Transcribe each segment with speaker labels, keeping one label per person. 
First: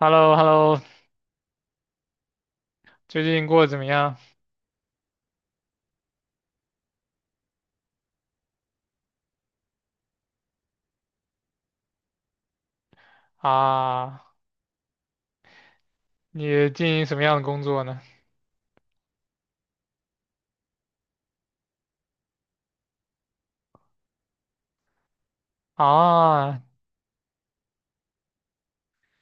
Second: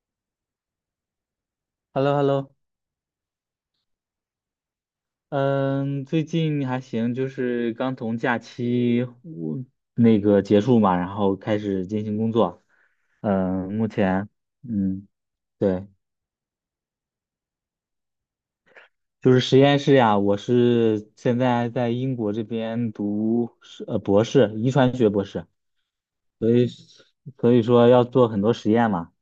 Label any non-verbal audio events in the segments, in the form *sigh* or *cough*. Speaker 1: Hello hello
Speaker 2: h e l l o h e l l o
Speaker 1: 最近过得怎么样
Speaker 2: 嗯，最近还行，就是刚从假期我那个结束嘛，然后开始进行工作。嗯，目
Speaker 1: 啊？
Speaker 2: 前，嗯，对，
Speaker 1: 你进行什么样的工作呢？
Speaker 2: 就是实验室呀，我是现在在英国这边读是博士，遗传学博士，所
Speaker 1: 啊，
Speaker 2: 以所以说要做很多实验嘛。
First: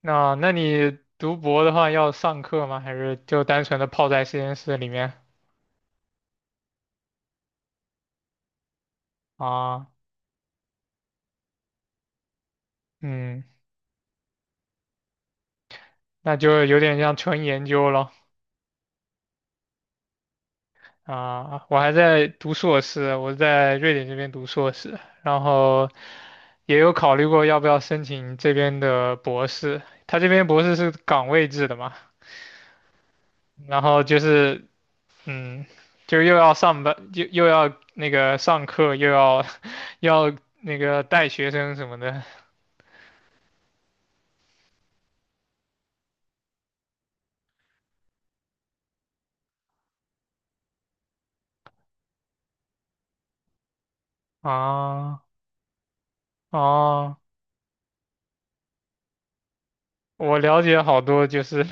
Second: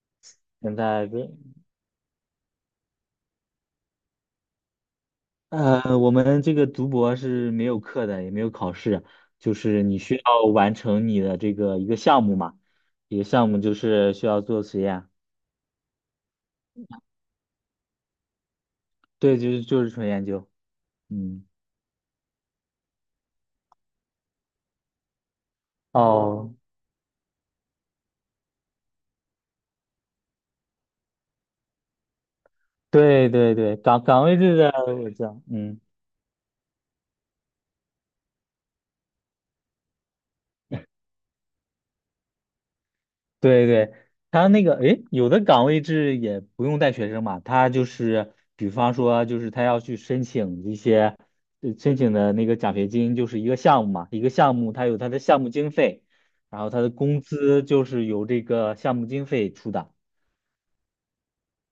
Speaker 1: 那
Speaker 2: 现
Speaker 1: 你
Speaker 2: 在
Speaker 1: 读博的话要上课吗？还是就单纯的泡在实验室里面？
Speaker 2: 我们这个读博是没有课的，也没有考试，就是
Speaker 1: 啊，
Speaker 2: 你需要完成你的这个一个项目嘛，一个
Speaker 1: 嗯，
Speaker 2: 项目就是需要做实验，
Speaker 1: 那就有点像纯研究咯。
Speaker 2: 对，就是纯研究，嗯，
Speaker 1: 啊，我还在读硕士，我在瑞典这边读硕士，然后
Speaker 2: 哦，
Speaker 1: 也有考虑过要不要申请这边的博士。他这边博士是岗位制的嘛，
Speaker 2: 对对对，
Speaker 1: 然后
Speaker 2: 岗
Speaker 1: 就
Speaker 2: 岗位制
Speaker 1: 是
Speaker 2: 的我知道，
Speaker 1: 嗯，
Speaker 2: 嗯。
Speaker 1: 又要上班，又要那个上课，又要 *laughs* 又要那个带学生什么的
Speaker 2: 对对，他那个，诶，有的岗位制也不用带学生嘛，他就是，比方说，就是他要去申请一些，申请的那个奖学金，就是一个项目嘛，一个项目，他有他的
Speaker 1: 啊
Speaker 2: 项目经费，然后他的
Speaker 1: 啊！
Speaker 2: 工资就是由这个项目经费出的
Speaker 1: 我了解好多，就是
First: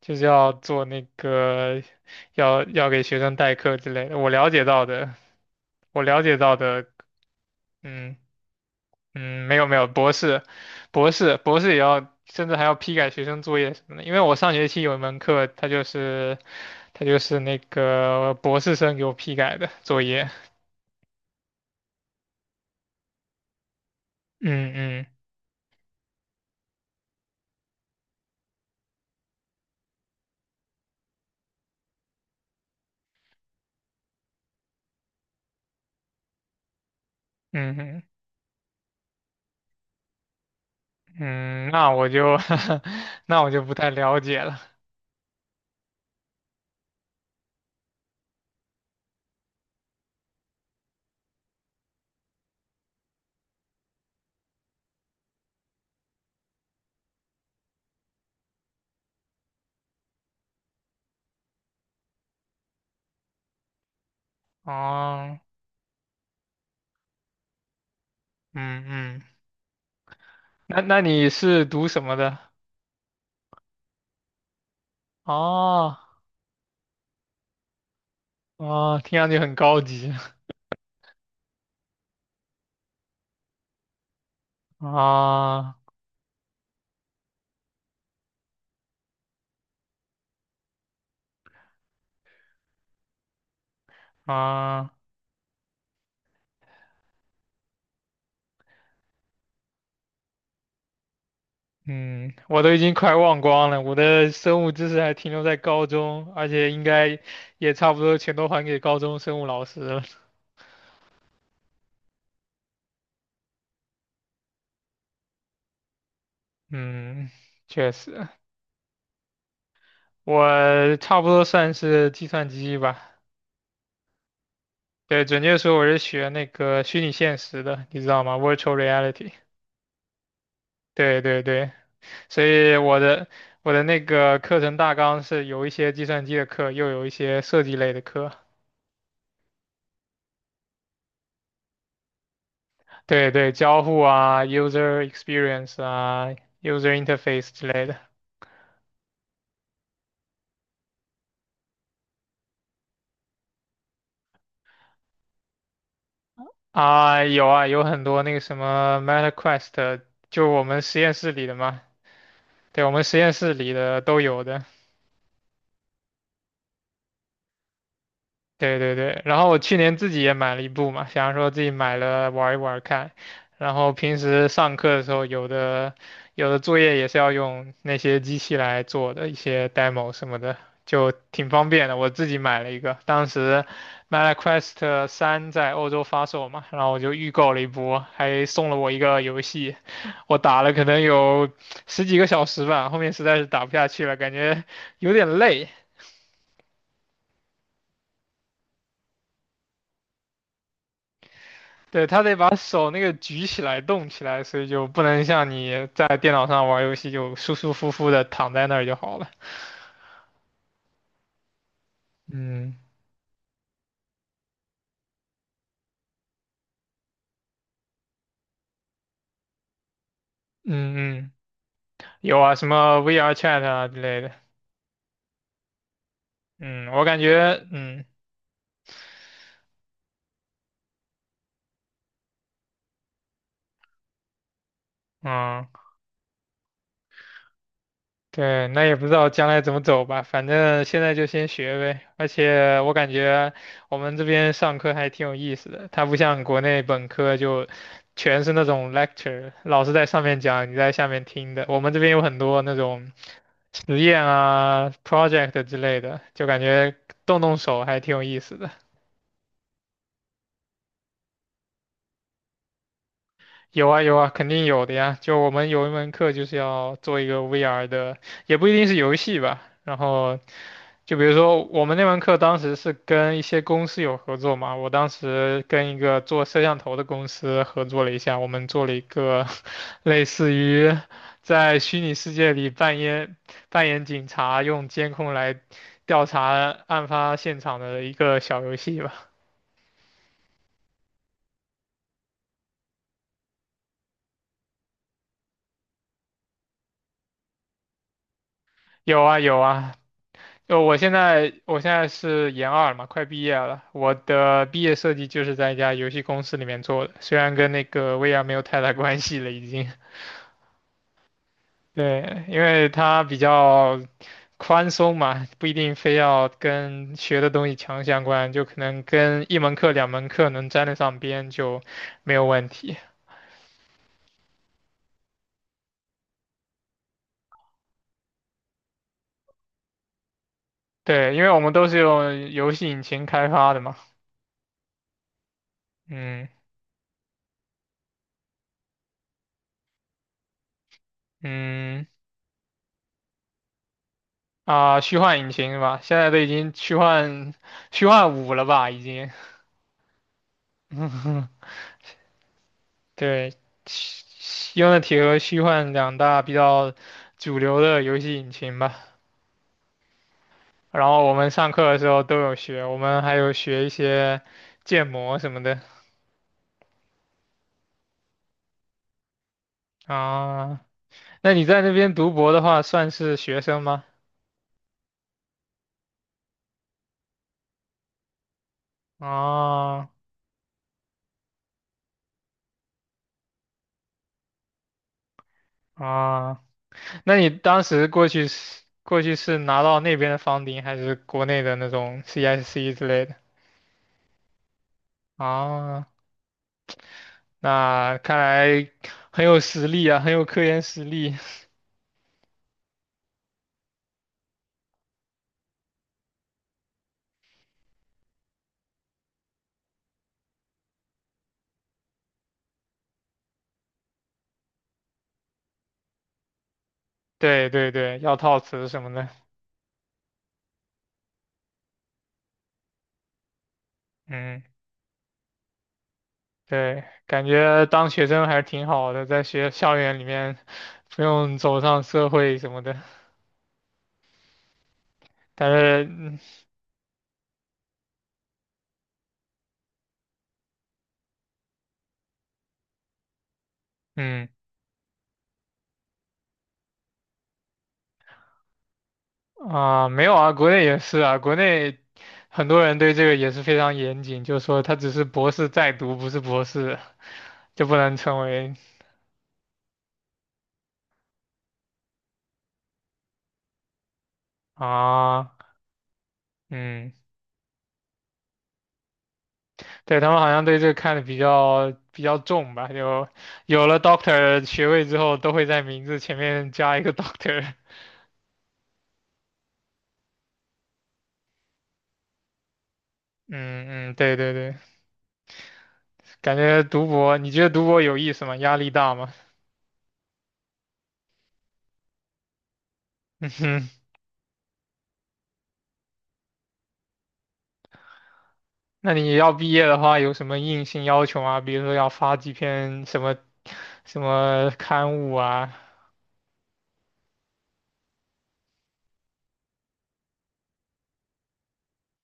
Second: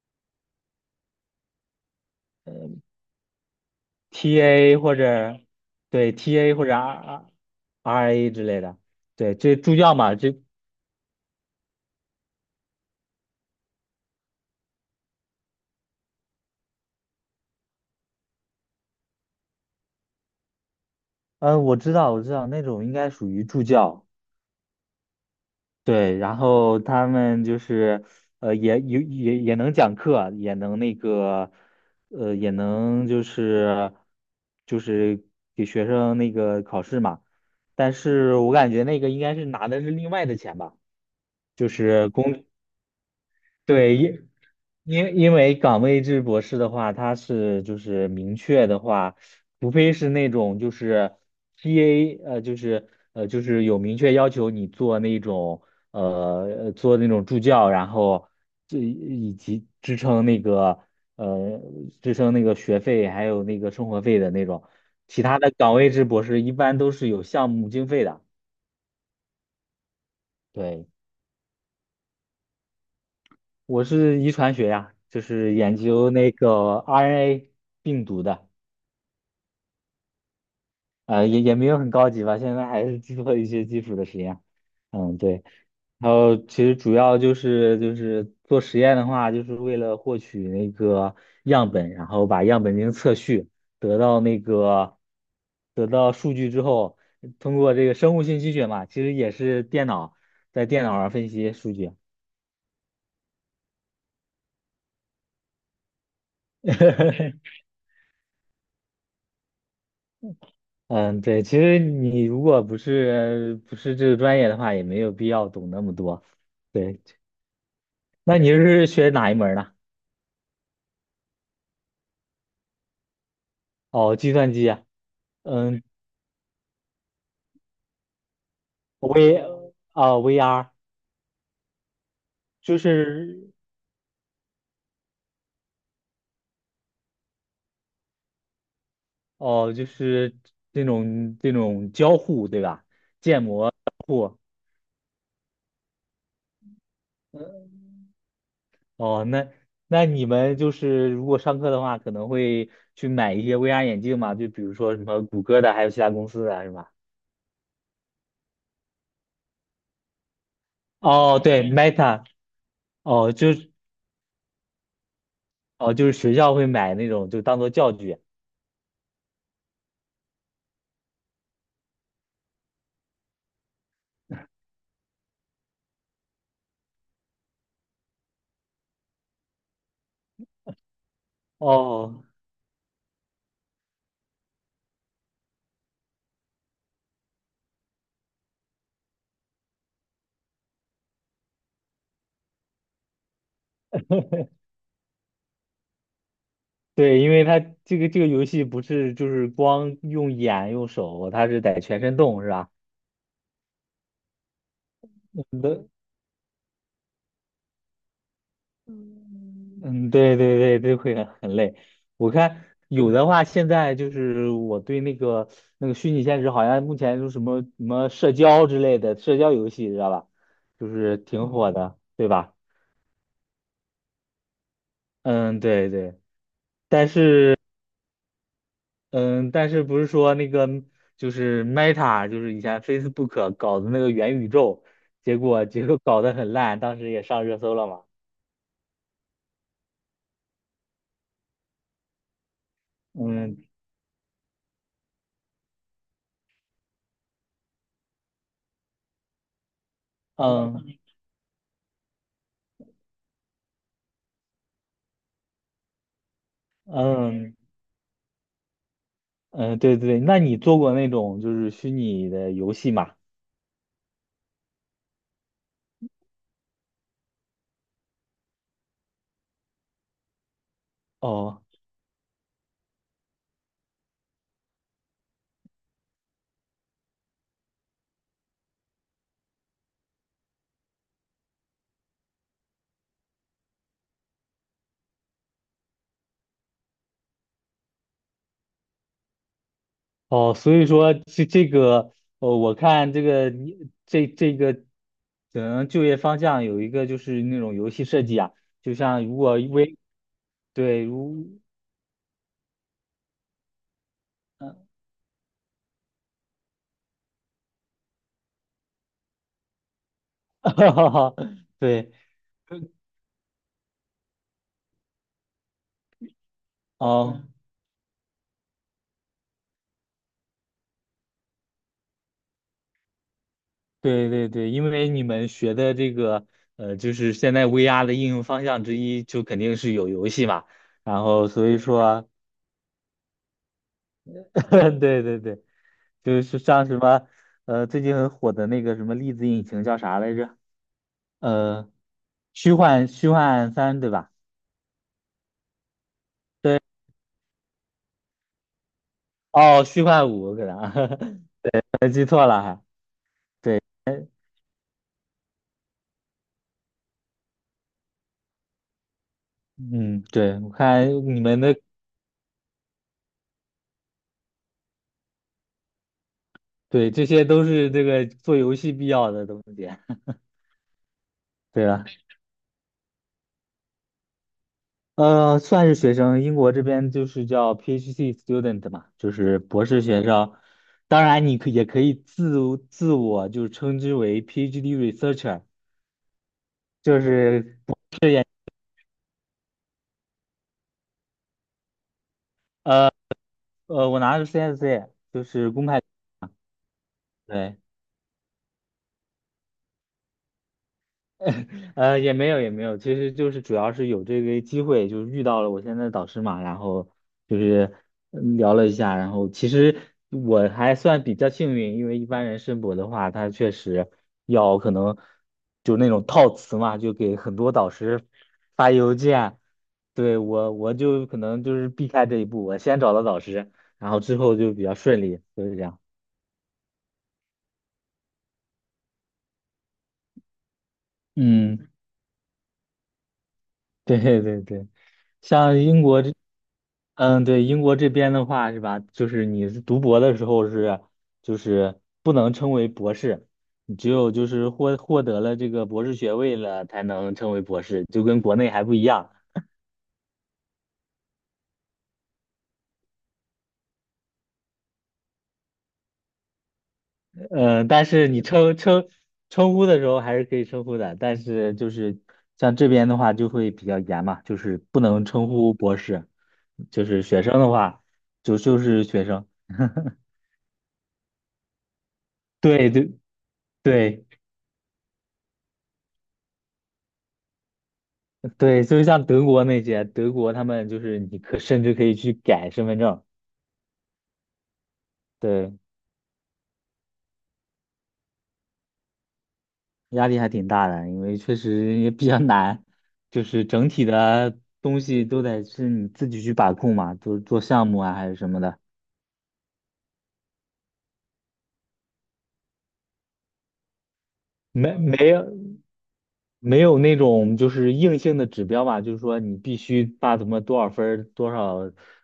Speaker 1: 就是要做那个要给学生代课之类的。我了解
Speaker 2: ，TA
Speaker 1: 到
Speaker 2: 或
Speaker 1: 的，
Speaker 2: 者
Speaker 1: 我
Speaker 2: 对
Speaker 1: 了解
Speaker 2: TA
Speaker 1: 到
Speaker 2: 或者
Speaker 1: 的，嗯
Speaker 2: RA 之类的，对，
Speaker 1: 嗯，没
Speaker 2: 这
Speaker 1: 有没
Speaker 2: 助
Speaker 1: 有，
Speaker 2: 教
Speaker 1: 博
Speaker 2: 嘛，
Speaker 1: 士，
Speaker 2: 这，
Speaker 1: 博士，博士也要，甚至还要批改学生作业什么的。因为我上学期有一门课，它就是那个博士生给我批改的作业。
Speaker 2: 嗯，我知道，我知道，那种应该属于助教。
Speaker 1: 嗯嗯
Speaker 2: 对，然后他们就是，也能讲课啊，也能那个，也能就是给学生那个考试嘛。但
Speaker 1: 嗯
Speaker 2: 是我感觉那个应该是拿的是另外的钱吧，就
Speaker 1: 嗯，那我
Speaker 2: 是
Speaker 1: 就
Speaker 2: 工
Speaker 1: *laughs* 那我就不太
Speaker 2: 对，
Speaker 1: 了
Speaker 2: 因
Speaker 1: 解了。
Speaker 2: 因因为岗位制博士的话，它是就是明确的话，除非是那种就是 P a 就是就是有明确要求你做那种呃做那种助教，然后这以及支撑那个呃支撑那个学费还有那个生活费的那种，其
Speaker 1: 哦，
Speaker 2: 他的岗位制博士一般都是有项目经费的，
Speaker 1: 嗯嗯，那
Speaker 2: 对。
Speaker 1: 那你是读什么的？
Speaker 2: 我是遗传学呀，就是研
Speaker 1: 哦
Speaker 2: 究那个 RNA 病毒的，
Speaker 1: 哦，听上去很高级。*laughs*
Speaker 2: 也没有很高级吧，现在还是做一些基础的实验。嗯，对。
Speaker 1: 啊
Speaker 2: 然后其实主要就是做实验的话，就是为了获取那个样本，然后把样本进行测序，得到那
Speaker 1: 啊，
Speaker 2: 个得到数据之后，通过这个生物信息学嘛，其实也是在电脑上分析数据。
Speaker 1: 嗯，我都已经快忘光了，我的生物知识还停留在高中，而且应该
Speaker 2: *laughs*
Speaker 1: 也差不多全都还给高中生物老师了。
Speaker 2: 嗯，对，其实你如果不是这个专业的话，也没有必要懂那么多。对，
Speaker 1: 嗯，确实，
Speaker 2: 那你是学哪一门儿呢？
Speaker 1: 我差不多算是计算机吧。
Speaker 2: 哦，计算机啊，
Speaker 1: 对，准确说
Speaker 2: 嗯
Speaker 1: 我是学那个虚拟现实的，你知道吗？Virtual Reality。
Speaker 2: ，V VR
Speaker 1: 对对对，所以
Speaker 2: 就
Speaker 1: 我的
Speaker 2: 是
Speaker 1: 我的那个课程大纲是有一些计算机的课，又有一些设计类的课。
Speaker 2: 哦，就是这种交互，对吧？
Speaker 1: 对对，交互啊，user experience 啊，user interface 之类的
Speaker 2: 哦，那你们就是如果上课的话，可能会去买一些 VR 眼镜嘛？就比如说什么谷歌的，还有其他公司的，是吧？
Speaker 1: 啊，有啊，有很多那个什么 MetaQuest，就我们实验室
Speaker 2: 哦，
Speaker 1: 里的
Speaker 2: 对
Speaker 1: 嘛，
Speaker 2: ，Meta，
Speaker 1: 对我们实
Speaker 2: 哦，
Speaker 1: 验室里的都有的。
Speaker 2: 就是学校会买那种，就当做教具。
Speaker 1: 对对对，然后我去年自己也买了一部嘛，想说自己买了玩一玩看，然后平时上课的时候，有的作业也是要用那些机器来做的，一些 demo 什么的，就挺方便的。我
Speaker 2: 哦，
Speaker 1: 自己买了一个，当时 MetaQuest 3在欧洲发售嘛，然后我就预购了一波，还送了我一个游戏，我打了可能有十几个小时吧，后面实在是打不下去了，感觉有点累。
Speaker 2: 对，因为它这个游戏不是就是光用眼用手，它是得全
Speaker 1: 对，
Speaker 2: 身
Speaker 1: 他得
Speaker 2: 动，是
Speaker 1: 把
Speaker 2: 吧？
Speaker 1: 手那个举起来、动起来，所以就不能像你
Speaker 2: 嗯，
Speaker 1: 在电脑上玩游戏就舒舒服服的躺在那儿就好了。
Speaker 2: 嗯，对对对，这会很累。我看
Speaker 1: 嗯
Speaker 2: 有的话，现在就是我对那个虚拟现实，好像目前就是什么什么社交之类的社交游戏，知道吧？就是
Speaker 1: 嗯嗯，
Speaker 2: 挺火的，对
Speaker 1: 有啊，
Speaker 2: 吧？
Speaker 1: 什么 VR Chat 啊之类的。
Speaker 2: 嗯，对对。
Speaker 1: 嗯，我感觉，嗯
Speaker 2: 嗯，但是不是说那个就是 Meta，就是以前 Facebook 搞的那个元宇宙，结果
Speaker 1: 嗯，
Speaker 2: 结果搞得很烂，当时也上热搜了嘛。
Speaker 1: 对，那也不知道将来怎么走吧，反正现在就先学呗。而且我感觉
Speaker 2: 嗯
Speaker 1: 我们这边上课还挺有意思的，它不像国内本科就全是那种 lecture，老师在上面讲，你在
Speaker 2: 嗯
Speaker 1: 下面听的。我们这边有很多那种。实验啊、project 之类的，就感觉动
Speaker 2: 嗯
Speaker 1: 动手还挺有意思的。
Speaker 2: 嗯，对对对，那你做过那种就是虚拟的游戏吗？
Speaker 1: 有啊有啊，肯定有的呀。就我们有一门课就是要做一个 VR 的，也不一定是游戏吧。然后就比如
Speaker 2: 哦
Speaker 1: 说我们那门课当时是跟一些公司有合作嘛，我当时跟一个做摄像头的公司合作了一下，我们做了一个 *laughs* 类似于在虚拟世界里扮演警察，用监控来调查案发现场的一个小游戏吧。
Speaker 2: 哦，所以说这个，哦，我看这个你这个可能就业方向有一个就是那种游戏设计啊，就
Speaker 1: 有
Speaker 2: 像如
Speaker 1: 啊
Speaker 2: 果
Speaker 1: 有啊，
Speaker 2: 为
Speaker 1: 就我
Speaker 2: 对
Speaker 1: 现在
Speaker 2: 如
Speaker 1: 我现在是研二了嘛，快毕业了。我的
Speaker 2: 嗯，
Speaker 1: 毕业设计就是在一家游戏公司里面做的，虽然跟那个 VR 没有太大关系了，已经。
Speaker 2: *laughs*
Speaker 1: *laughs*
Speaker 2: 对。
Speaker 1: 对，因为它比较宽松嘛，不一定非要跟学
Speaker 2: 哦，
Speaker 1: 的东西强相关，就可能跟一门课、两门课能沾得上边就没有问题。
Speaker 2: 对对对，因为你们学的这个，就是现在 VR 的应用方向之一，就肯定是有游戏嘛。然
Speaker 1: 对，因
Speaker 2: 后
Speaker 1: 为我
Speaker 2: 所
Speaker 1: 们
Speaker 2: 以
Speaker 1: 都是
Speaker 2: 说，
Speaker 1: 用游戏引擎开发的嘛。
Speaker 2: *laughs* 对对对，就
Speaker 1: 嗯
Speaker 2: 是像什么，最近很火的那个什么粒子引擎叫啥来着？呃，
Speaker 1: 嗯，
Speaker 2: 虚幻3对吧？
Speaker 1: 啊，虚幻引擎是吧？现在都已经
Speaker 2: 对，
Speaker 1: 虚幻五了吧？已经。
Speaker 2: 哦，虚幻5，可能 *laughs* 还记错了还。
Speaker 1: 对，
Speaker 2: 对，
Speaker 1: 用的 n i 和虚幻两大比较主流的游戏引擎吧。
Speaker 2: 嗯，对，我
Speaker 1: 然
Speaker 2: 看
Speaker 1: 后我
Speaker 2: 你
Speaker 1: 们
Speaker 2: 们
Speaker 1: 上
Speaker 2: 的，
Speaker 1: 课的时候都有学，我们还有学一些建模什么的
Speaker 2: 对，这些都是这个做游戏必要的东西。
Speaker 1: 啊。那你
Speaker 2: *laughs*
Speaker 1: 在
Speaker 2: 对
Speaker 1: 那
Speaker 2: 啊。
Speaker 1: 边读博的话，算是学生吗？
Speaker 2: 算是学生，英国这边就是叫 PhD student 嘛，就是博士
Speaker 1: 啊
Speaker 2: 学生。当然，你也可以自我就称之为 PhD researcher，
Speaker 1: 啊，
Speaker 2: 就
Speaker 1: 那你
Speaker 2: 是
Speaker 1: 当时过去是拿到那边的房顶，还是国内的那种 CSC 之
Speaker 2: 呃
Speaker 1: 类的？
Speaker 2: 我拿的是 CSC，就是公派。
Speaker 1: 啊
Speaker 2: 对
Speaker 1: 那看来很有实力啊，很有科研实力。*laughs*
Speaker 2: *laughs* 也没有，其实就是主要是有这个机会，就是遇到了我现在的导师嘛，然后就是聊了一下，然后其实我还算比较幸运，因为一般人申博的话，他确实要可能就那种套词嘛，就给很
Speaker 1: 对
Speaker 2: 多导
Speaker 1: 对对，
Speaker 2: 师
Speaker 1: 要套词
Speaker 2: 发
Speaker 1: 什么
Speaker 2: 邮
Speaker 1: 的，
Speaker 2: 件，对我就可能就是避开这一步，我先找到导师，然后之后
Speaker 1: 嗯，
Speaker 2: 就比较顺利，就是这样。
Speaker 1: 对，感觉当学生还是挺好的，在学校园里面不用走
Speaker 2: 嗯，
Speaker 1: 上社会什么的。
Speaker 2: 对对对。
Speaker 1: 但
Speaker 2: 像英
Speaker 1: 是，
Speaker 2: 国这，
Speaker 1: 嗯
Speaker 2: 嗯，对，英国这边的话是吧，就是你是读博的时候是，就是不能称为博士，你只有就
Speaker 1: 嗯
Speaker 2: 是获得了这个博士学位了才能称为博士，就跟国内还不一样。
Speaker 1: 啊、没有啊，国内也是啊，国内很多人对这个也是非常严谨，就说他只是博士在读，不是博士，就
Speaker 2: 嗯，
Speaker 1: 不
Speaker 2: 但
Speaker 1: 能
Speaker 2: 是
Speaker 1: 成
Speaker 2: 你
Speaker 1: 为
Speaker 2: 称呼的时候还是可以称呼的，但是就是像这边的话就会比较严嘛，就是不能称
Speaker 1: 啊，
Speaker 2: 呼博士，就
Speaker 1: 嗯。
Speaker 2: 是学生的话就是学生，
Speaker 1: 对，他们好像对这个看的比较重吧，
Speaker 2: 对对
Speaker 1: 就有了
Speaker 2: 对。
Speaker 1: Doctor 学位之后，都会在名字前面加一个 *laughs* Doctor。
Speaker 2: 对，就是像德国那些，德国他们就是你可甚至可以去改身份证，
Speaker 1: 嗯嗯，对对对，
Speaker 2: 对，
Speaker 1: 感觉读博，你觉得读博有意思吗？压力大吗？*laughs*
Speaker 2: 压力还挺大的，因为确实也比较难，就
Speaker 1: 嗯
Speaker 2: 是
Speaker 1: 哼，
Speaker 2: 整体的东西都得是你自己去把控嘛，就是做项目啊还是什么的，
Speaker 1: 那你要毕业的话，有什么硬性要求吗？比如说要发几篇什么什么
Speaker 2: 没
Speaker 1: 刊
Speaker 2: 没
Speaker 1: 物
Speaker 2: 有
Speaker 1: 啊？
Speaker 2: 没有那种就是硬性的指标吧，就是说你必须把怎么多少分儿多少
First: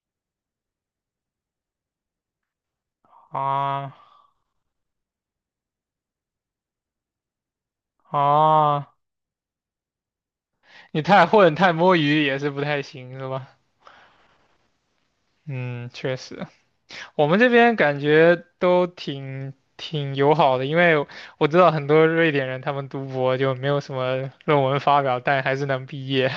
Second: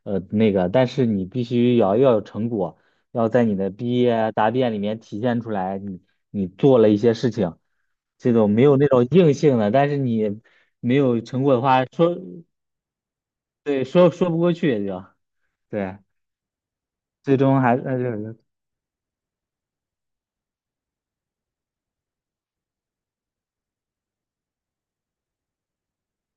Speaker 2: 那个，但是你必须要有成果，要在你的
Speaker 1: 啊
Speaker 2: 毕业啊答辩里面体现出来你做了一些事情，这种没有那
Speaker 1: 啊，
Speaker 2: 种硬性的，但是你没
Speaker 1: 你
Speaker 2: 有
Speaker 1: 太
Speaker 2: 成
Speaker 1: 混
Speaker 2: 果的
Speaker 1: 太
Speaker 2: 话，
Speaker 1: 摸鱼也是不太行，是吧？
Speaker 2: 对说不过去也就
Speaker 1: 嗯，
Speaker 2: 对，
Speaker 1: 确实。我
Speaker 2: 最
Speaker 1: 们这
Speaker 2: 终
Speaker 1: 边
Speaker 2: 还
Speaker 1: 感觉都挺友好的，因为我知道很多瑞典人他们读博就没有什么论文发表，但还是能毕业。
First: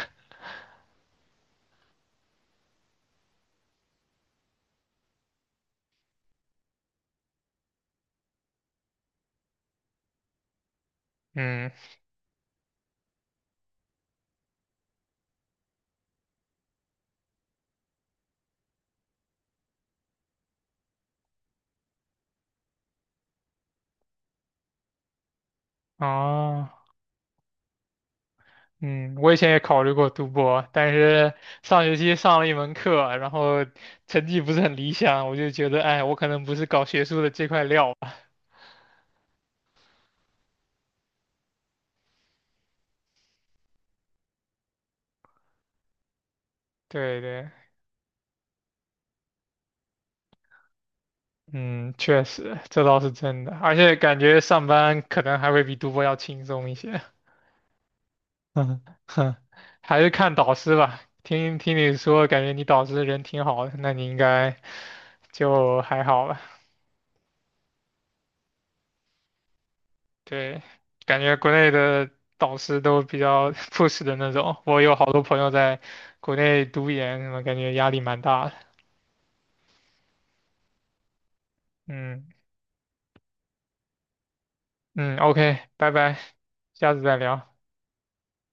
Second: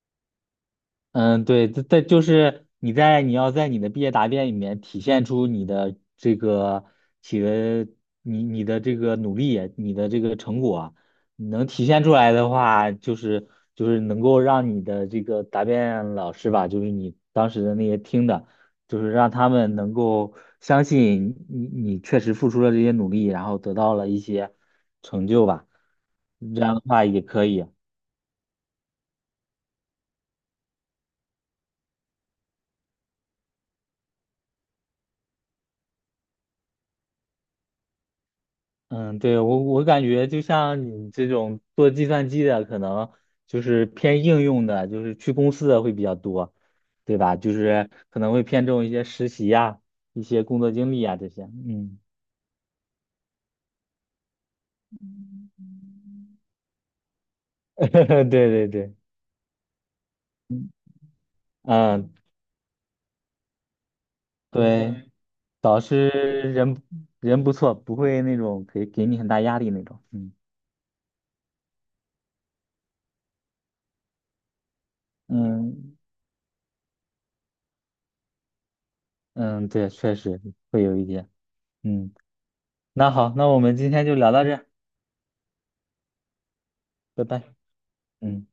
Speaker 2: 嗯，对，这就是你要在你的毕业答辩里面体现出你的这个企的你的这个努力，你的这个成果，你能
Speaker 1: 嗯，
Speaker 2: 体现出来的话，就是能够让你的这个答辩老师吧，就是你当时的那些听的，就是让他们能够相信你确实付出了这些努力，然后得到了一些成就吧，这
Speaker 1: 哦，
Speaker 2: 样的话也可以。
Speaker 1: 嗯，我以前也考虑过读博，但是上学期上了一门课，然后成绩不是很理想，我就觉得，哎，我可能不是搞学术的这块料吧。
Speaker 2: 嗯，对，我感觉就像你这种做计算机的，可能就是偏应用的，就是去公司的会比较多，对
Speaker 1: 对
Speaker 2: 吧？
Speaker 1: 对，
Speaker 2: 就是可能会偏重一些实习呀、一些工作经历啊这些。
Speaker 1: 嗯，
Speaker 2: 嗯，
Speaker 1: 确实，这倒是真的，而且感觉上班可能还会比读博要轻松一些。
Speaker 2: *laughs* 对
Speaker 1: *laughs*
Speaker 2: 对
Speaker 1: 嗯
Speaker 2: 对，
Speaker 1: 哼，还是看导师吧。听听你
Speaker 2: 嗯，
Speaker 1: 说，感觉你导师人挺好的，那你应该
Speaker 2: 对，导
Speaker 1: 就还
Speaker 2: 师
Speaker 1: 好吧。
Speaker 2: 人不错，不会那种给你很大压力那种。嗯
Speaker 1: 对，感觉国内的导师都比较 *laughs* p u 的那种。我有好多朋友在
Speaker 2: 嗯
Speaker 1: 国内读研，什么感觉压力蛮大的。
Speaker 2: 嗯，对，确实会有一点。嗯，
Speaker 1: 嗯
Speaker 2: 那好，那我们今天就聊到这儿，
Speaker 1: 嗯，OK，拜拜，下次再
Speaker 2: 拜拜。
Speaker 1: 聊。
Speaker 2: 嗯。